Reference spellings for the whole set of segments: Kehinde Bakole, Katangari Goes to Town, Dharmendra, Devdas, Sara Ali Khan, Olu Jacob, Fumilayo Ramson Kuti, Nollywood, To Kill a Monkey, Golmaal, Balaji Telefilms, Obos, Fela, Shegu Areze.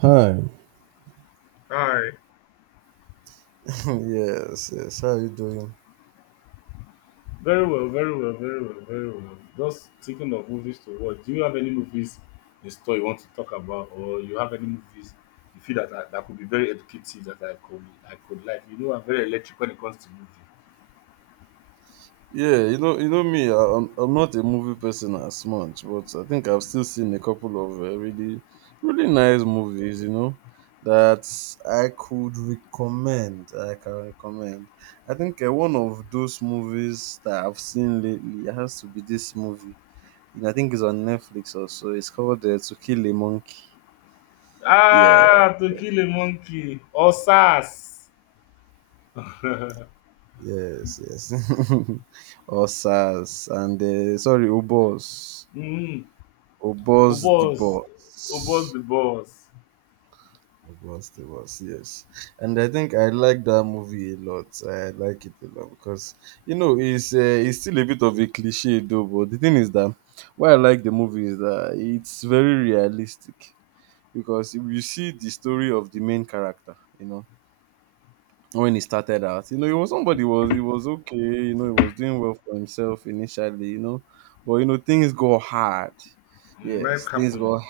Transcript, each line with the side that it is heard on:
right: Hi.
left: Alright.
right: Yes, yes. How are you doing?
left: Very well, very well, very well, very well. Just thinking of movies to watch. Do you have any movies in store you want to talk about, or you have any movies you feel that could be very educative that I could like? You know, I'm very electric when it comes to movie.
right: Yeah, you know me. I'm not a movie person as much, but I think I've still seen a couple of really, really nice movies. You know, that I could recommend. I can recommend. I think one of those movies that I've seen lately has to be this movie. You know, I think it's on Netflix also. It's called To Kill a Monkey. Yeah,
left: Ah, To Kill a Monkey or SARS.
right: yes, yes. Osas and sorry, Obos.
left: Mm-hmm.
right: Obos the
left: Obos, Obos
right: boss.
left: the boss.
right: Obos the boss, yes. And I think I like that movie a lot. I like it a lot because you know it's still a bit of a cliche though, but the thing is that why I like the movie is that it's very realistic, because you see the story of the main character, you know, when he started out. You know, he was somebody who was he was okay. You know, he was doing well for himself initially. You know, but you know, things go hard. Yes,
left: Life
right: things
left: happened.
right: go.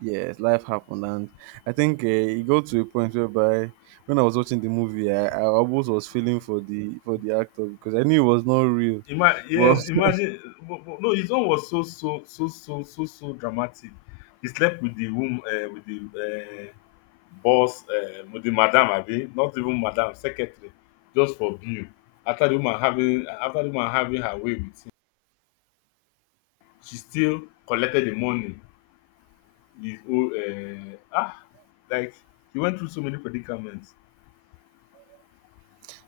right: Yes, life happened, and I think it got to a point whereby when I was watching the movie, I almost was feeling for the actor because I knew it was not real.
left: Ima
right: Well,
left: Yes, imagine, but no, his own was so so so so so so dramatic. He slept with the wom with the boss with the madam abi, not even madam, secretary just for bill. After the woman having her way with him, she still collected the money, his own ah! Like he went through so many predicaments.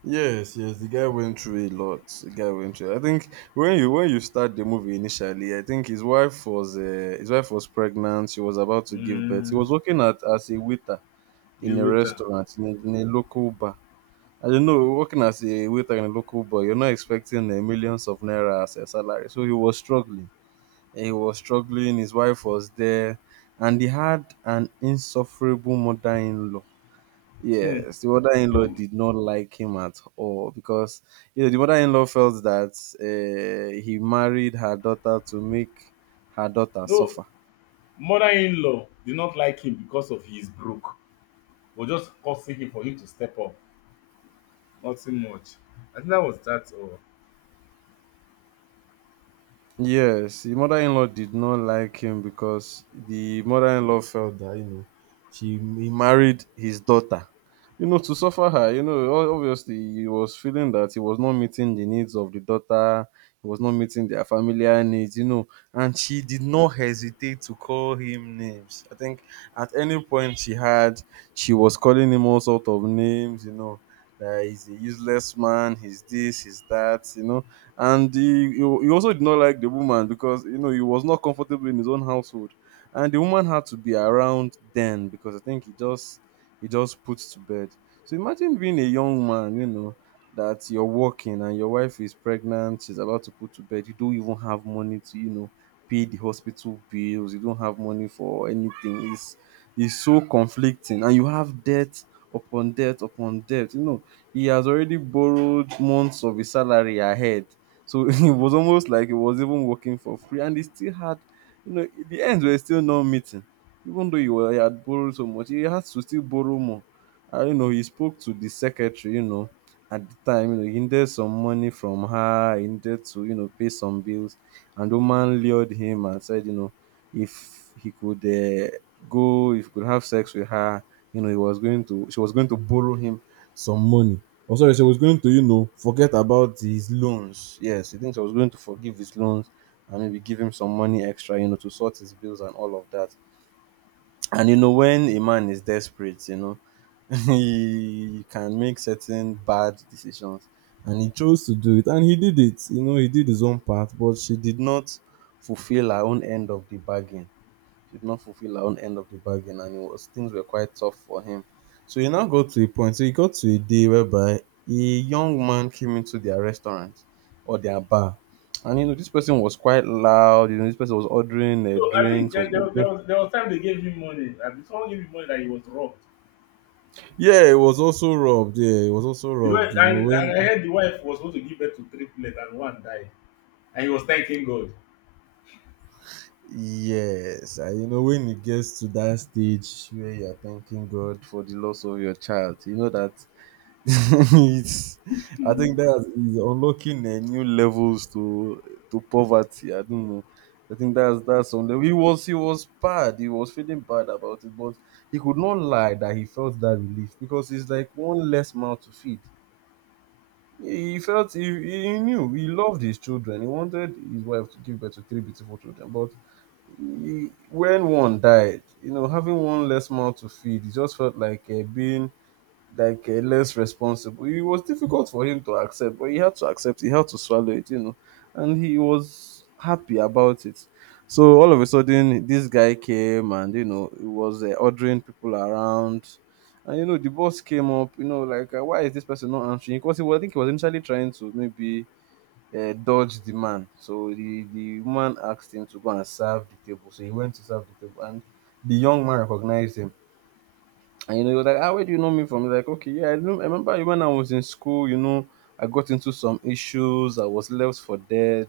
right: yes, yes, the guy went through a lot. The guy went through. I think when you start the movie initially, I think his wife was pregnant. She was about to give birth. He was
left: Hmm,
right: working at as a waiter
left: he
right: in a
left: wait am.
right: restaurant, in a local bar. I don't know, working as a waiter in a local bar, you're not expecting millions of naira as a salary. So he was struggling. He was struggling. His wife was there, and he had an insufferable mother-in-law.
left: Hmm,
right: Yes, the mother-in-law did not like him at all, because you know the mother-in-law felt that he married her daughter to make her daughter
left: no,
right: suffer.
left: mother-in-law did not like him because of he is broke. We're just hustling him for him to step up. Nothing much. I think that was that all.
right: Yes, the mother-in-law did not like him because the mother-in-law felt that, you know, she he married his daughter, you know, to suffer her. You know, obviously he was feeling that he was not meeting the needs of the daughter. He was not meeting their familiar needs. You know, and she did not hesitate to call him names. I think at any point she was calling him all sort of names. You know, that he's a useless man. He's this. He's that. You know, and he also did not like the woman, because you know he was not comfortable in his own household, and the woman had to be around then because I think he just puts to bed. So imagine being a young man, you know, that you're working and your wife is pregnant. She's about to put to bed. You don't even have money to, you know, pay the hospital bills. You don't have money for anything. It's so conflicting, and you have debt upon debt upon debt. You know, he has already borrowed months of his salary ahead. So it was almost like it was even working for free, and they still had, you know, in the end we were still not meeting, even though he had borrowed so much. He had to still borrow more. I You know, he spoke to the secretary, you know, at the time. You know, he needed some money from her. He needed to, you know, pay some bills, and the woman lured him and said, you know, if he could if he could have sex with her, you know, he was going to, she was going to borrow him some money. Oh, sorry, so I was going to, you know, forget about his loans. Yes, he thinks I was going to forgive his loans and maybe give him some money extra, you know, to sort his bills and all of that. And you know, when a man is desperate, you know, he can make certain bad decisions. And he chose to do it. And he did it. You know, he did his own part, but she did not fulfill her own end of the bargain, did not fulfill her own end of the bargain and it was things were quite tough for him. So he now got to a point. So he got to a day whereby a young man came into their restaurant or their bar. And you know, this person was quite loud. You know, this person was ordering
left: No, I think
right: drinks, was
left: there, there,
right: ordering.
left: there was there was time they gave him money. I mean, someone gave him money that he was robbed.
right: Yeah, it was also robbed. Yeah, it was also
left: He
right: robbed.
left: went,
right: You know,
left: and I
right: when,
left: heard the wife was supposed to give birth to three triplets and one died. And he was thanking God.
right: yes, and you know, when it gets to that stage where you're thanking God for the loss of your child, you know that it's, I think that is unlocking new levels to poverty. I don't know. I think that's something. He was bad. He was feeling bad about it, but he could not lie that he felt that relief because it's like one less mouth to feed. He felt he knew he loved his children. He wanted his wife to give birth to three beautiful children, but when one died, you know, having one less mouth to feed, he just felt like being like less responsible. It was difficult for him to accept, but he had to accept. He had to swallow it, you know, and he was happy about it. So all of a sudden, this guy came, and you know, he was ordering people around, and you know, the boss came up, you know, like why is this person not answering? Because I think he was initially trying to maybe. Dodge the man. So the woman asked him to go and serve the table, so he went to serve the table, and the young man recognized him. And you know, he was like, ah, where do you know me from? He's like, okay, yeah, I know. I remember when I was in school, you know, I got into some issues. I was left for dead.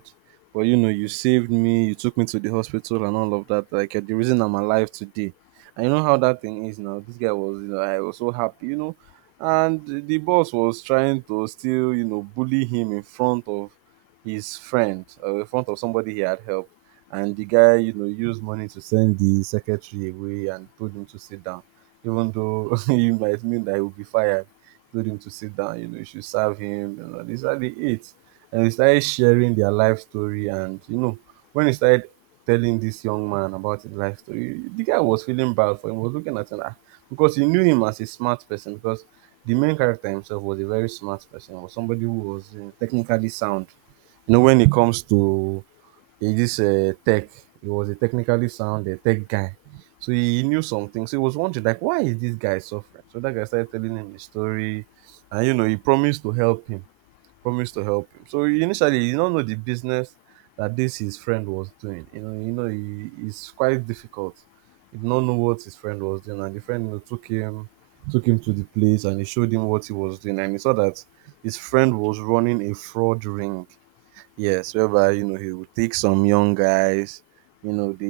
right: But, you know, you saved me. You took me to the hospital and all of that. Like, you're the reason I'm alive today. And you know how that thing is now. This guy was, you know, I was so happy, you know. And the boss was trying to still, you know, bully him in front of his friend, in front of somebody he had helped. And the guy, you know, used money to send the secretary away and told him to sit down, even though it might mean that he will be fired. Told him to sit down. You know, you should serve him. You know, these are the eight. And they started sharing their life story. And, you know, when he started telling this young man about his life story, the guy was feeling bad for him, was looking at him, ah, because he knew him as a smart person. Because the main character himself was a very smart person, or somebody who was technically sound, you know, when it comes to, in this tech. He was a technically sound tech guy. So he knew something. So he was wondering, like, why is this guy suffering? So that guy started telling him his story. And, you know, he promised to help him. Promised to help him. So initially, he did not know the business that this his friend was doing. It's quite difficult. He did not know what his friend was doing. And the friend, you know, took him, to the place, and he showed him what he was doing. And he saw that his friend was running a fraud ring. Yes, whereby, you know, he would take some young guys, you know, they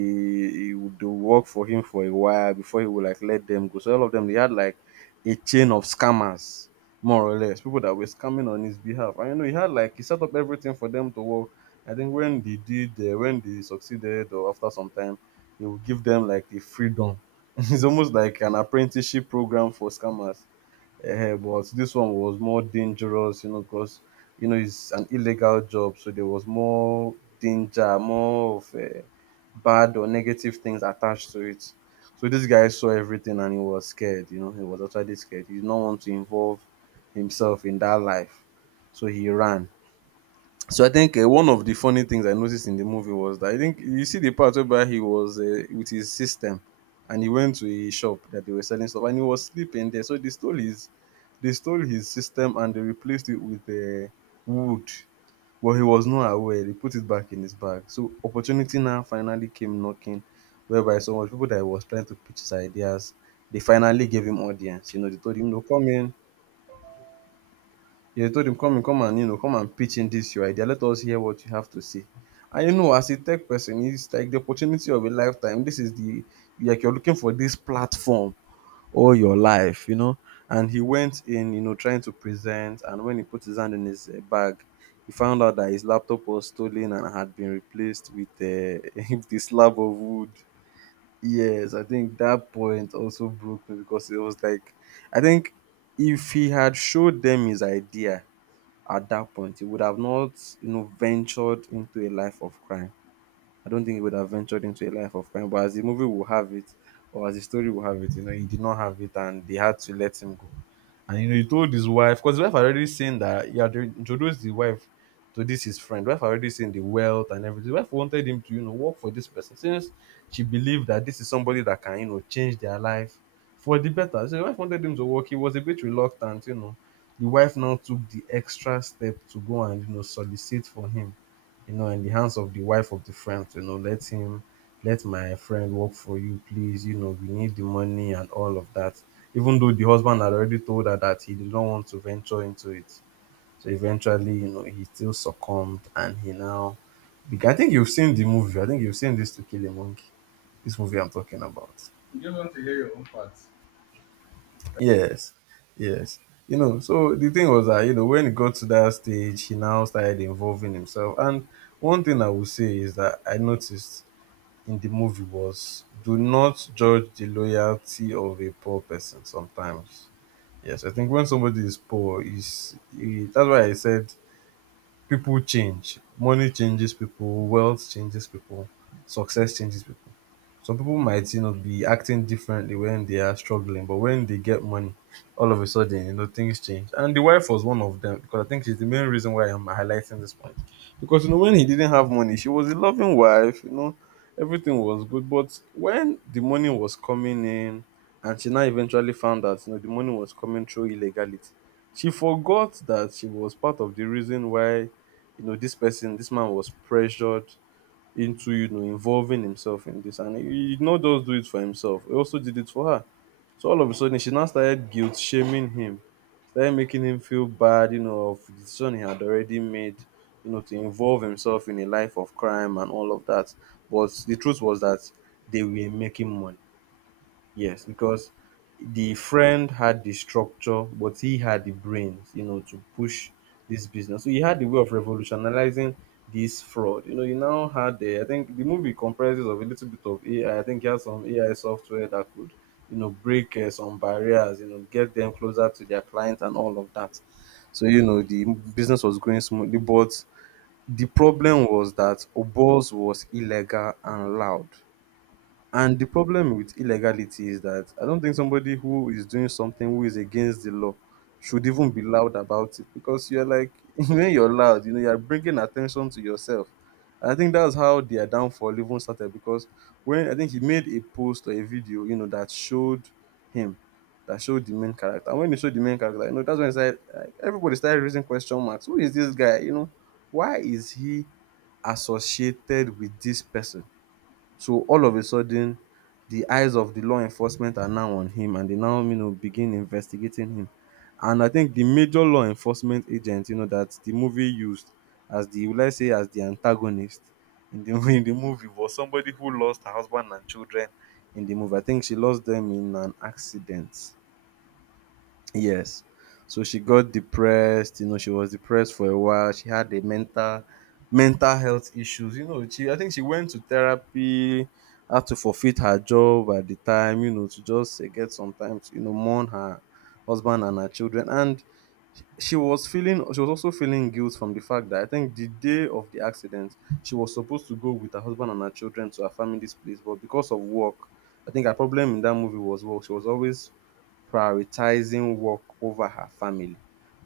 right: he would do work for him for a while before he would like let them go. So all of them, they had like a chain of scammers, more or less, people that were scamming on his behalf. And you know he had, like, he set up everything for them to work. I think when when they succeeded, or after some time, he would give them like the freedom. It's almost like an apprenticeship program for scammers, but this one was more dangerous, you know, because you know it's an illegal job, so there was more danger, more of bad or negative things attached to it. So this guy saw everything and he was scared. You know, he was actually scared. He did not want to involve himself in that life, so he ran. So I think one of the funny things I noticed in the movie was that I think you see the part where he was with his system, and he went to a shop that they were selling stuff, and he was sleeping there. So they stole his system and they replaced it with wood. Well, he was not aware. They put it back in his bag. So opportunity now finally came knocking, whereby so much people that he was trying to pitch his ideas, they finally gave him audience. You know, they told him, "No, come in, they told him "Come in, come and pitch in this your idea. Let us hear what you have to say." And as a tech person, it's like the opportunity of a lifetime. This is the Like you're looking for this platform all your life. And he went in, trying to present. And when he put his hand in his bag, he found out that his laptop was stolen and had been replaced with with a slab of wood. Yes, I think that point also broke me because it was like, I think if he had showed them his idea, at that point, he would have not, ventured into a life of crime. I don't think he would have ventured into a life of crime. But as the movie will have it, or as the story will have it, he did not have it and they had to let him go. And he told his wife, because his wife had already seen that he had introduced the wife to this his friend. Wife had already seen the wealth and everything. Wife wanted him to work for this person since she believed that this is somebody that can change their life for the better. So the wife wanted him to work. He was a bit reluctant. The wife now took the extra step to go and solicit for him, in the hands of the wife of the friend, let my friend work for you, please, we need the money and all of that. Even though the husband had already told her that he did not want to venture into it. So eventually, he still succumbed and he now. I think you've seen the movie. I think you've seen this To Kill a Monkey, this movie I'm talking about.
left: You just want to hear your own part.
right: Yes, yes. You know, so the thing was that, when he got to that stage, he now started involving himself. And one thing I would say is that I noticed in the movie was do not judge the loyalty of a poor person sometimes. Yes, I think when somebody is poor, is that's why I said people change. Money changes people, wealth changes people, success changes people. Some people might be acting differently when they are struggling, but when they get money, all of a sudden, things change. And the wife was one of them because I think she's the main reason why I'm highlighting this point. Because when he didn't have money, she was a loving wife, everything was good. But when the money was coming in, and she now eventually found out, the money was coming through illegality, she forgot that she was part of the reason why this man was pressured into, involving himself in this. And he did not just do it for himself, he also did it for her. So all of a sudden, she now started guilt shaming him, started making him feel bad, of the decision he had already made, to involve himself in a life of crime and all of that. But the truth was that they were making money. Yes, because the friend had the structure, but he had the brains, to push this business. So he had the way of revolutionizing this fraud. You know, you now had the, I think the movie comprises of a little bit of AI. I think he had some AI software that could, break some barriers, get them closer to their clients and all of that. So, the business was growing smoothly, but the problem was that Obos was illegal and loud. And the problem with illegality is that I don't think somebody who is doing something who is against the law should even be loud about it because you're like, when you're loud, you're bringing attention to yourself. And I think that's how their downfall even started because when I think he made a post or a video, him, that showed the main character. And when he showed the main character, that's when it's like everybody started raising question marks. Who is this guy? Why is he associated with this person? So all of a sudden the eyes of the law enforcement are now on him and they now begin investigating him. And I think the major law enforcement agent that the movie used as the will I say as the antagonist in the in the movie was somebody who lost her husband and children in the movie. I think she lost them in an accident. Yes. So she got depressed, she was depressed for a while. She had a mental health issues. You know, she I think she went to therapy, had to forfeit her job at the time, to just get sometimes, mourn her husband and her children. And she was also feeling guilt from the fact that I think the day of the accident, she was supposed to go with her husband and her children to her family's place, but because of work, I think her problem in that movie was work. She was always prioritizing work over her family.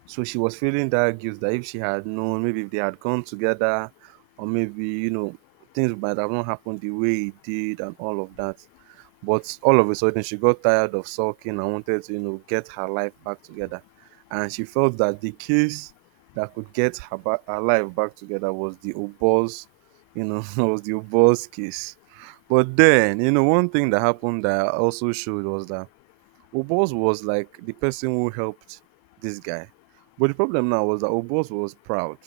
right: So she was feeling that guilt that if she had known, maybe if they had gone together, or maybe, things might have not happened the way it did and all of that. But all of a sudden, she got tired of sulking and wanted to, get her life back together. And she felt that the case that could her life back together was the Oboz, was the Oboz case. But then, one thing that happened that also showed was that Obos was like the person who helped this guy. But the problem now was that Obos was proud.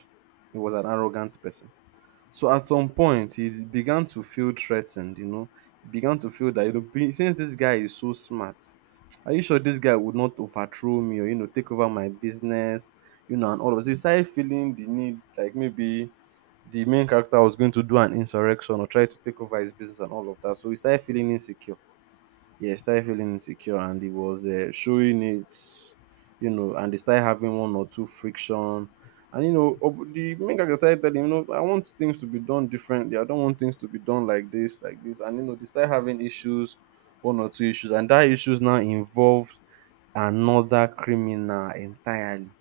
right: He was an arrogant person. So at some point, he began to feel threatened, began to feel that since this guy is so smart, are you sure this guy would not overthrow me or take over my business, and all of us. So he started feeling the need, like maybe the main character was going to do an insurrection or try to take over his business and all of that. So he started feeling insecure, yeah, he started feeling insecure and he was showing it, and they started having one or two friction. And the main character started telling him, I want things to be done differently. I don't want things to be done like this, like this. And they started having issues, one or two issues, and that issues now involved another criminal entirely.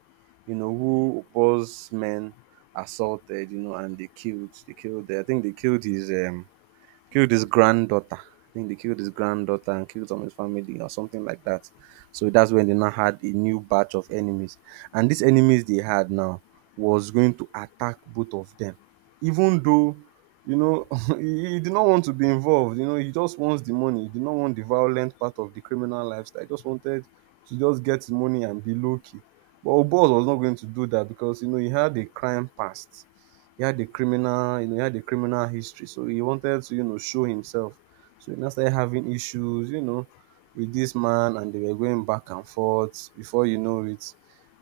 right: You know, who boss men assaulted, and they killed. They killed. I think they killed his granddaughter. I think they killed his granddaughter and killed some of his family or something like that. So that's when they now had a new batch of enemies. And these enemies they had now was going to attack both of them. Even though, you know, he did not want to be involved. You know, he just wants the money. He did not want the violent part of the criminal lifestyle. He just wanted to just get his money and be low key. But Obos was not going to do that because, he had a criminal history, so he wanted to, show himself. So he now started having issues, with this man, and they were going back and forth. Before you know it,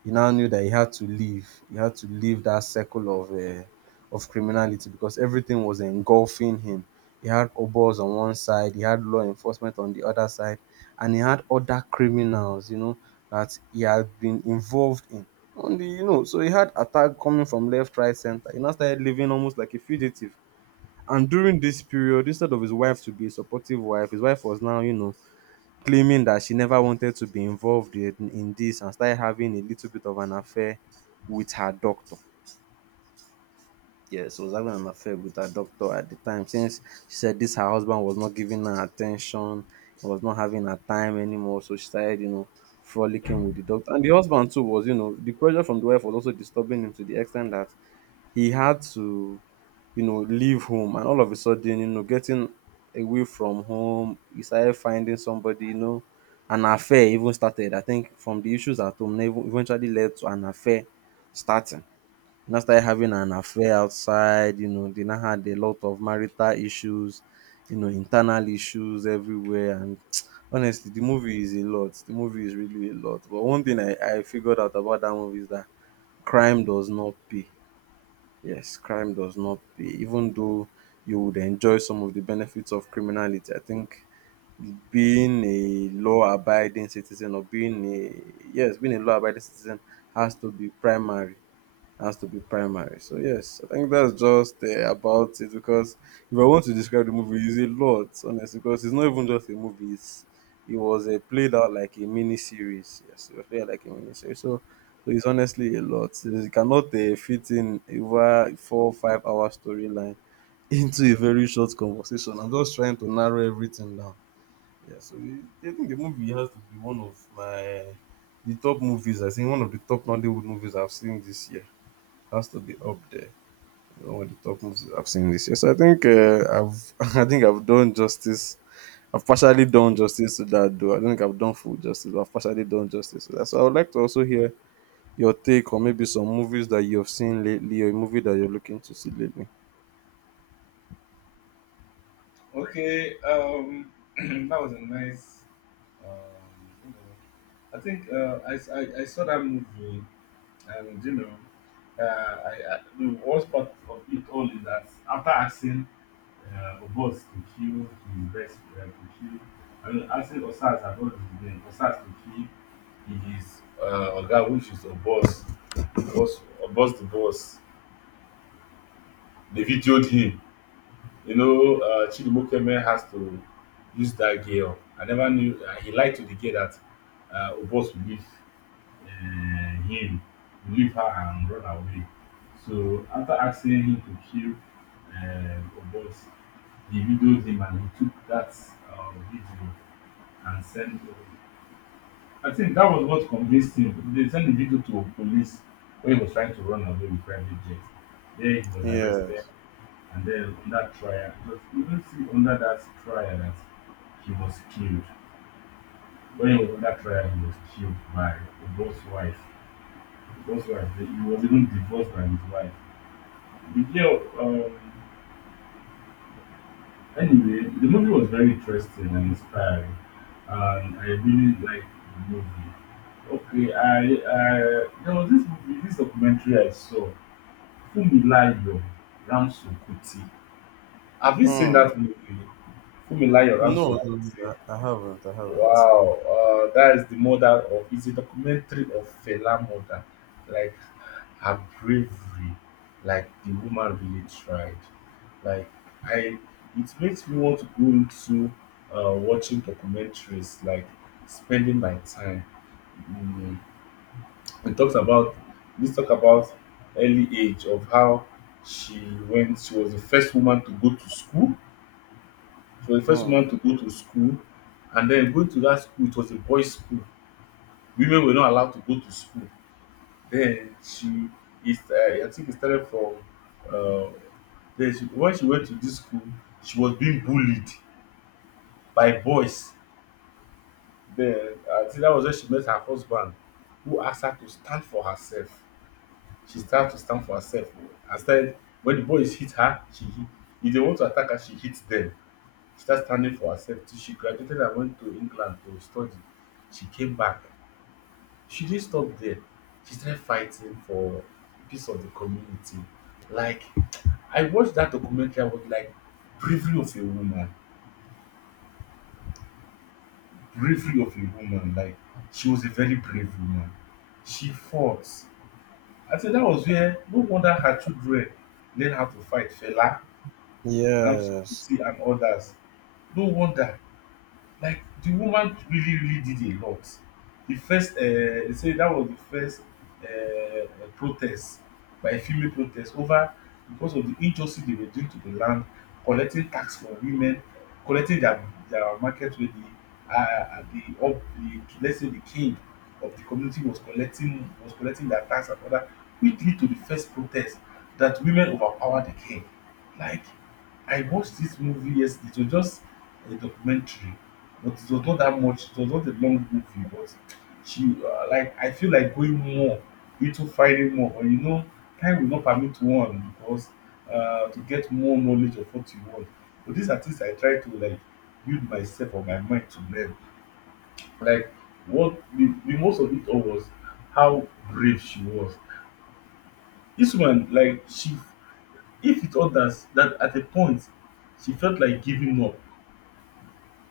right: he now knew that he had to leave. He had to leave that circle of of criminality because everything was engulfing him. He had Obos on one side, he had law enforcement on the other side, and he had other criminals, that he had been involved in on the you know, so he had attack coming from left, right, center. He now started living almost like a fugitive. And during this period, instead of his wife to be a supportive wife, his wife was now, claiming that she never wanted to be involved in this and started having a little bit of an affair with her doctor. Yes, she was having an affair with her doctor at the time since she said this her husband was not giving her attention, he was not having her time anymore. So she started, frolicking with the doctor. And the husband too the pressure from the wife was also disturbing him to the extent that he had to, leave home and all of a sudden, getting away from home, he started finding somebody, an affair even started. I think from the issues at home, eventually led to an affair starting. He now started having an affair outside, they now had a lot of marital issues, internal issues everywhere. And honestly, the movie is a lot. The movie is really a lot. But one thing I figured out about that movie is that crime does not pay. Yes, crime does not pay. Even though you would enjoy some of the benefits of criminality, I think being a law abiding citizen or being a yes, being a law abiding citizen has to be primary has to be primary. So yes, I think that's just about it because if I want to describe the movie, it's a lot, honestly, because it's not even just a movie. It was played out like a mini series. Yes, it was played out like a mini series. So it's honestly a lot. You cannot fit in over 4, 5 hour storyline into a very short conversation. I'm just trying to narrow everything down. I think the movie has to be one of my the top movies. I think one of the top Nollywood movies I've seen this year has to be up there. With the top movies I've seen this year. So I think I've I think I've done justice. I've partially done justice to that though. I don't think I've done full justice, but I've partially done justice to that. So I would like to also hear your take on maybe some movies that you have seen lately or a movie that you're looking to see lately.
left: Okay, that was a nice um I think I saw that movie and uh, I, the worst part of it all is that after asking Obos to kill his best, uh, to kill, I mean, asking Osas about his name, Osas to kill his Oga, which is Obos, Obos, Obos the boss. They videoed him. You know, Chidimokeme has to use that girl. I never knew, he lied to the girl that Obos will leave uh, him, leave her and run away. So after asking him to kill Obos, he videoed him and he took that video and sent. I think that was what convinced him. They sent the video to police when he was trying to run away with private jet. There he was arrested,
right: Yes.
left: and then on that trial, because you don't see under that trial that he was killed. When he was on that trial, he was killed by Obos' wife. That's right. He was even divorced by his wife. But yeah, anyway, the movie was very interesting and inspiring, and I really liked the movie. Okay, I there was this movie, this documentary I saw, Fumilayo Ramson Kuti. Have you seen
right: Hmm.
left: that movie, Fumilayo
right: No,
left: Ramson
right: no,
left: Kuti?
right: no, I haven't. I haven't.
left: Wow, that is the mother of, it's a documentary of Fela mother, like her bravery, like the woman really tried. Like I, it makes me want to go into watching documentaries, like spending my time. Mm, it talks about, this talk about early age of how she went. She was the first woman to go to school. She was the first
right: Hmm.
left: woman to go to school, and then going to that school. It was a boys' school. Women were not allowed to go to school. Then she is I think it started from uh, then when she went to this school she was being bullied by boys. Then I think that was when she met her husband who asked her to stand for herself. She started to stand for herself. Instead, when the boys hit her she hit. If they want to attack her she hits them. She started standing for herself till she graduated and went to England to study. She came back. She didn't stop there. She started fighting for piece of the community. Like I watched that documentary, I was like, bravery of a woman, bravery of a woman. Like she was a very brave woman. She fought. I think that was where, no wonder her children learn how to fight, Fela, Ramsey
right: Yes.
left: Kuti, and others. No wonder, like the woman really really did a lot. The first, they say that was the first uh, protest, by a female, protest over, because of the injustice they were doing to the land, collecting tax from women, collecting their market wey the, let's say, the king of the community was collecting, was collecting their tax and other, which lead to the first protest, that women overpower the king. Like I watched this movie yesterday. It was just a documentary. But it was not that much, it was not a long movie, but she like I feel like going more into finding more, but you know, time will not permit one because to get more knowledge of what you want. But these are things I try to like build myself or my mind to learn. Like what the most of it all was how brave she was. This woman, if it others that at a point she felt like giving up,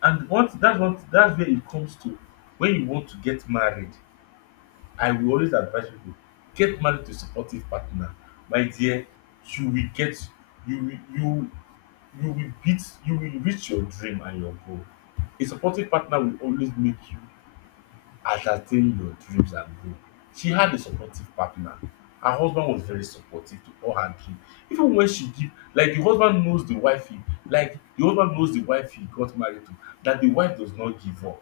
left: and what that's where it comes to when you want to get married. I will always advise people, get married to a supportive partner. My dear, you will get you will you you will reach your dream and your goal. A supportive partner will always make you ascertain your dreams and goal. She had a supportive partner. Her husband was very supportive to all her dream. Even when she give, like the husband knows the wife he got married to, that the wife does not give up.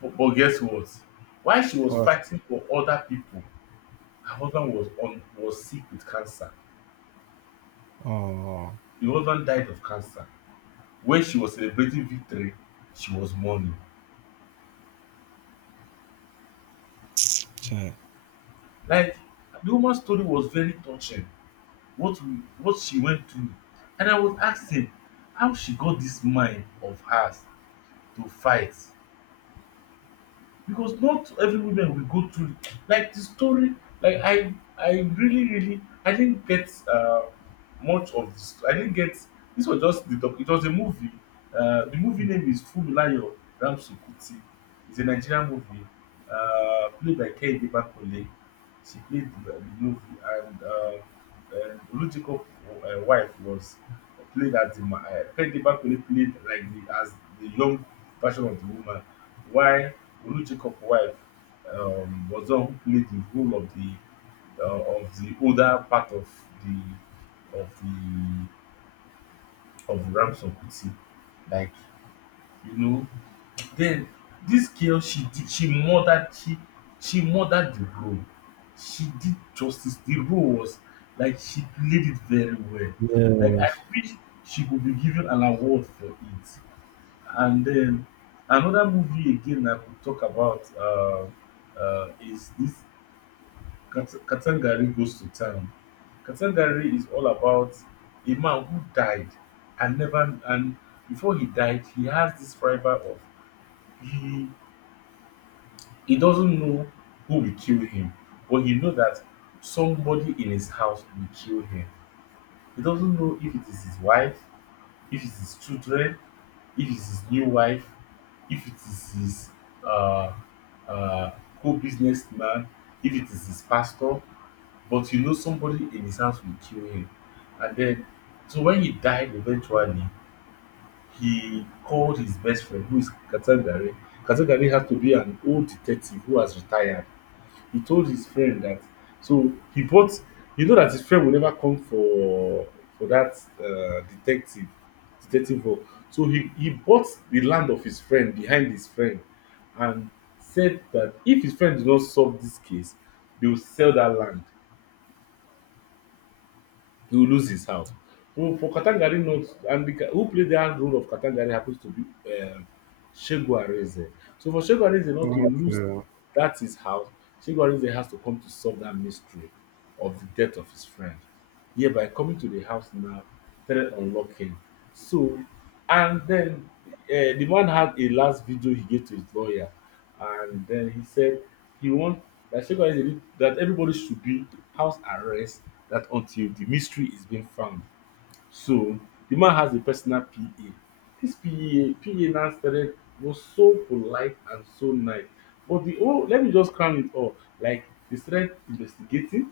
left: But guess what? While she was
right: What?
left: fighting for other people, her husband was on was sick with cancer.
right: Oh,
left: The husband died of cancer. When she was celebrating victory, she was mourning.
right: okay.
left: Like the woman's story was very touching. What what she went through, and I was asking how she got this mind of hers to fight, because not every woman will go through, like the story. Like I really really I didn't get much of this. I didn't get This was just the doc it was a movie. The movie name is Funmilayo Ramsukuti. It's a Nigerian movie, played by Kehinde Bakole. She played the movie, and Olujiko wife was played as Kehinde Bakole played the young version of the woman, while Olu Jacob's wife was the one who played the role of the older part of the of the of Ramson Kuti. Like you know, then this girl, she did she murdered the role. She did justice. The role was, like, she played it very well. Like I
right: Yes.
left: wish she could be given an award for it. And then another movie again I could talk about, is this Katangari Goes to Town. Katangari is all about a man who died, and never and before he died he has this rival of, he he doesn't know who will kill him, but he know that somebody in his house will kill him. He doesn't know if it is his wife, if it's his children, if it's his new wife, if it is his, uh, uh, co-businessman, if it is his pastor, but you know somebody in his house will kill him. And then, so when he died eventually, he called his best friend, who is Katangare. Katangare has to be an old detective who has retired. He told his friend that, so he bought, you know that his friend will never come for that uh, detective detective role. So he bought the land of his friend behind his friend and said that if his friend did not solve this case they will sell that land. He will lose his house. Who for Katangari knows, and who played the hard role of Katangari happens to be, um, Shegu Areze. So for Shegu Areze not to lose
right: Okay.
left: that his house, Shegu Areze has to come to solve that mystery of the death of his friend. Yeah, by coming to the house now, started unlocking. So, and then the man had a last video he gave to his lawyer, and then he said he wants that Shegu Ayinde need that everybody should be house arrest, that until the mystery is being found. So the man has a personal PA. This PA now started, was so polite and so nice. But the oh let me just crown it all. Like they started investigating.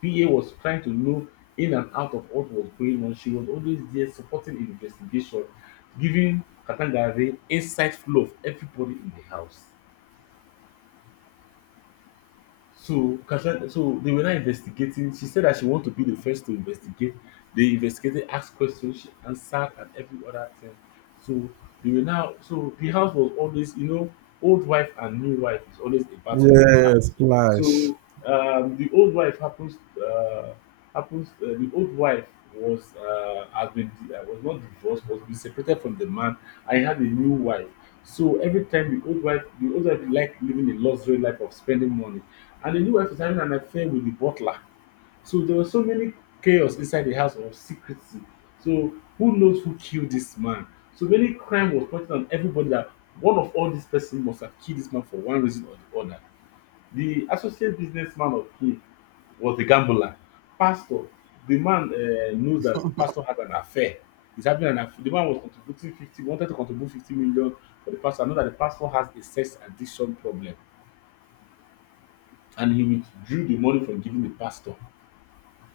left: PA was trying to know in and out of what was going on. She was always there supporting investigation, giving Katangare inside flow of everybody in the house. So Kasha, so they were now investigating. She said that she wanted to be the first to investigate. They investigated, asked questions, she answered, and every other thing. So they were now. So the house was always, old wife and new wife is always a battle in the house.
right: Yes, Splash.
left: So the old wife happens uh, happens. The old wife was not divorced, was been separated from the man. I had a new wife. So every time the old wife liked living a luxury life of spending money. And the new wife is having an affair with the butler. So there was so many chaos inside the house of secrecy. So who knows who killed this man? So many crime was pointed on everybody that one of all these person must have killed this man for one reason or the other. The associate businessman of him was a gambler. Pastor, the man knows that the pastor had an affair. He's having an affair. The man wanted to contribute 50 million for the pastor. I know that the pastor has a sex addiction problem and he withdrew the money from giving the pastor.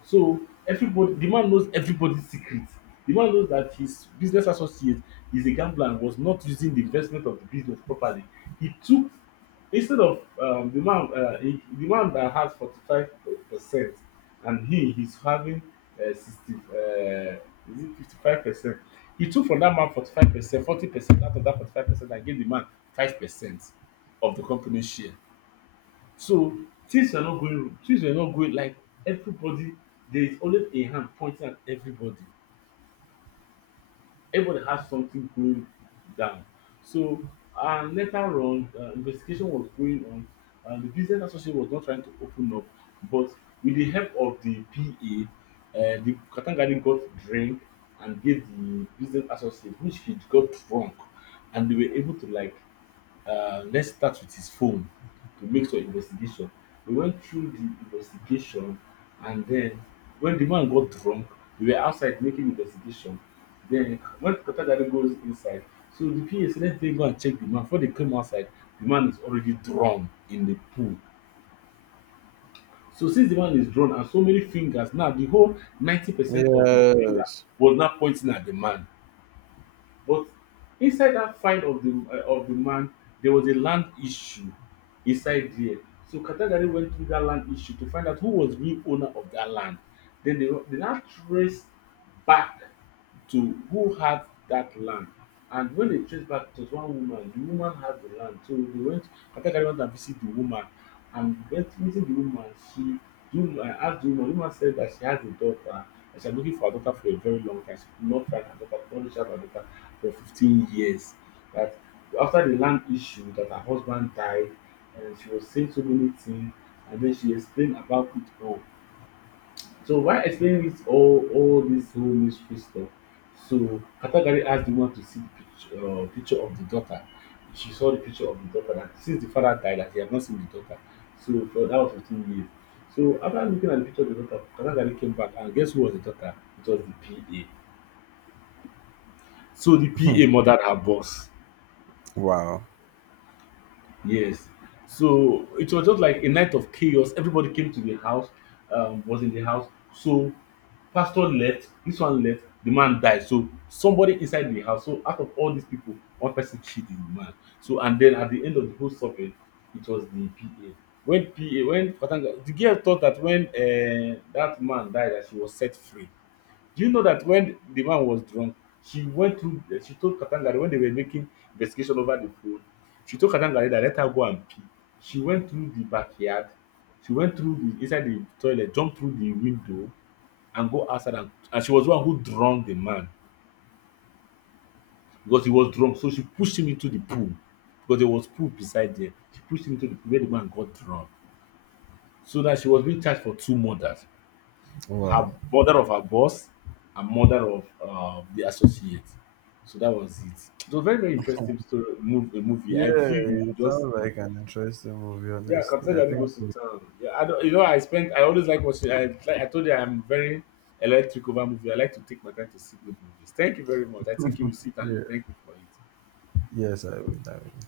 left: So everybody, the man knows everybody's secret. The man knows that his business associate is a gambler and was not using the investment of the business properly. He took instead of the man, he, the man that has 45%, and he's having uh, sixty, uh, is it 55%? He took from that man 45%, 40% out of that 45%, and gave the man 5% of the company's share. So things are not going like everybody there is always a hand pointing at everybody. Everybody has something going down. So and later on investigation was going on and the business association was not trying to open up but with the help of the PA, the katangari got drink and gave the business associate which he got drunk, and they were able to like, let's start with his phone to make some investigation. We went through the investigation, and then when the man got drunk, we were outside making investigation. Then when Kotadari goes inside, so the PA said, let's then go and check the man. Before they came outside, the man is already drawn in the pool. So since the man is drawn and so many fingers, now the whole 90% of the finger
right: Yes.
left: was now pointing at the man. But inside that find of the man, there was a land issue inside there. So Katagari went through that land issue to find out who was real owner of that land. Then they now traced back to who had that land. And when they traced back, it was one woman. The woman had the land. So they went, Katakari went and visit the woman. And went meeting the woman, she the woman, asked the woman said that she has a daughter and she had been looking for her daughter for a very long time. She could not find her daughter, could not reach her daughter for 15 years, that after the land issue that her husband died. And she was saying so many things, and then she explained about it all. So while explaining this all this whole mystery stuff, so Katagari asked the woman to see the picture, picture of the daughter. She saw the picture of the daughter, that since the father died that he had not seen the daughter, so for that was 15 years. So after looking at the picture of the daughter, Katagari came back, and guess who was the daughter? It was the PA. So the PA murdered her boss.
right: Wow.
left: Yes. So it was just like a night of chaos. Everybody came to the house, was in the house. So pastor left, this one left, the man died. So somebody inside the house. So out of all these people, one person killed the man. So and then at the end of the whole suffering, it was the PA. When PA, when Katanga, the girl thought that when that man died, that she was set free. Do you know that when the man was drunk, she told Katangare, when they were making investigation over the phone, she told Katangare that let her go and pee. She went through the backyard, she went through the inside the toilet, jumped through the window, and go outside. And she was the one who drowned the man, because he was drunk. So she pushed him into the pool, because there was pool beside there. She pushed him into the pool where the man got drowned. So that she was being charged for two murders:
right: Wow.
left: her mother of her boss, and mother of the associate. So that was it. It was very very interesting story, move a movie. I
right: Yeah,
left: feel you should
right: it
left: just
right: sounds
left: see it.
right: like an interesting movie,
left: Yeah.
right: honestly.
left: Captain
right: I
left: Gani
right: think,
left: goes to town. Yeah, I don't, you know, I always like watching. I like, I told you I'm very electric over movie. I like to take my time to see good movies. Thank you very much. I think you will sit and you
right: yeah,
left: thank me for it.
right: yes, I would. I would.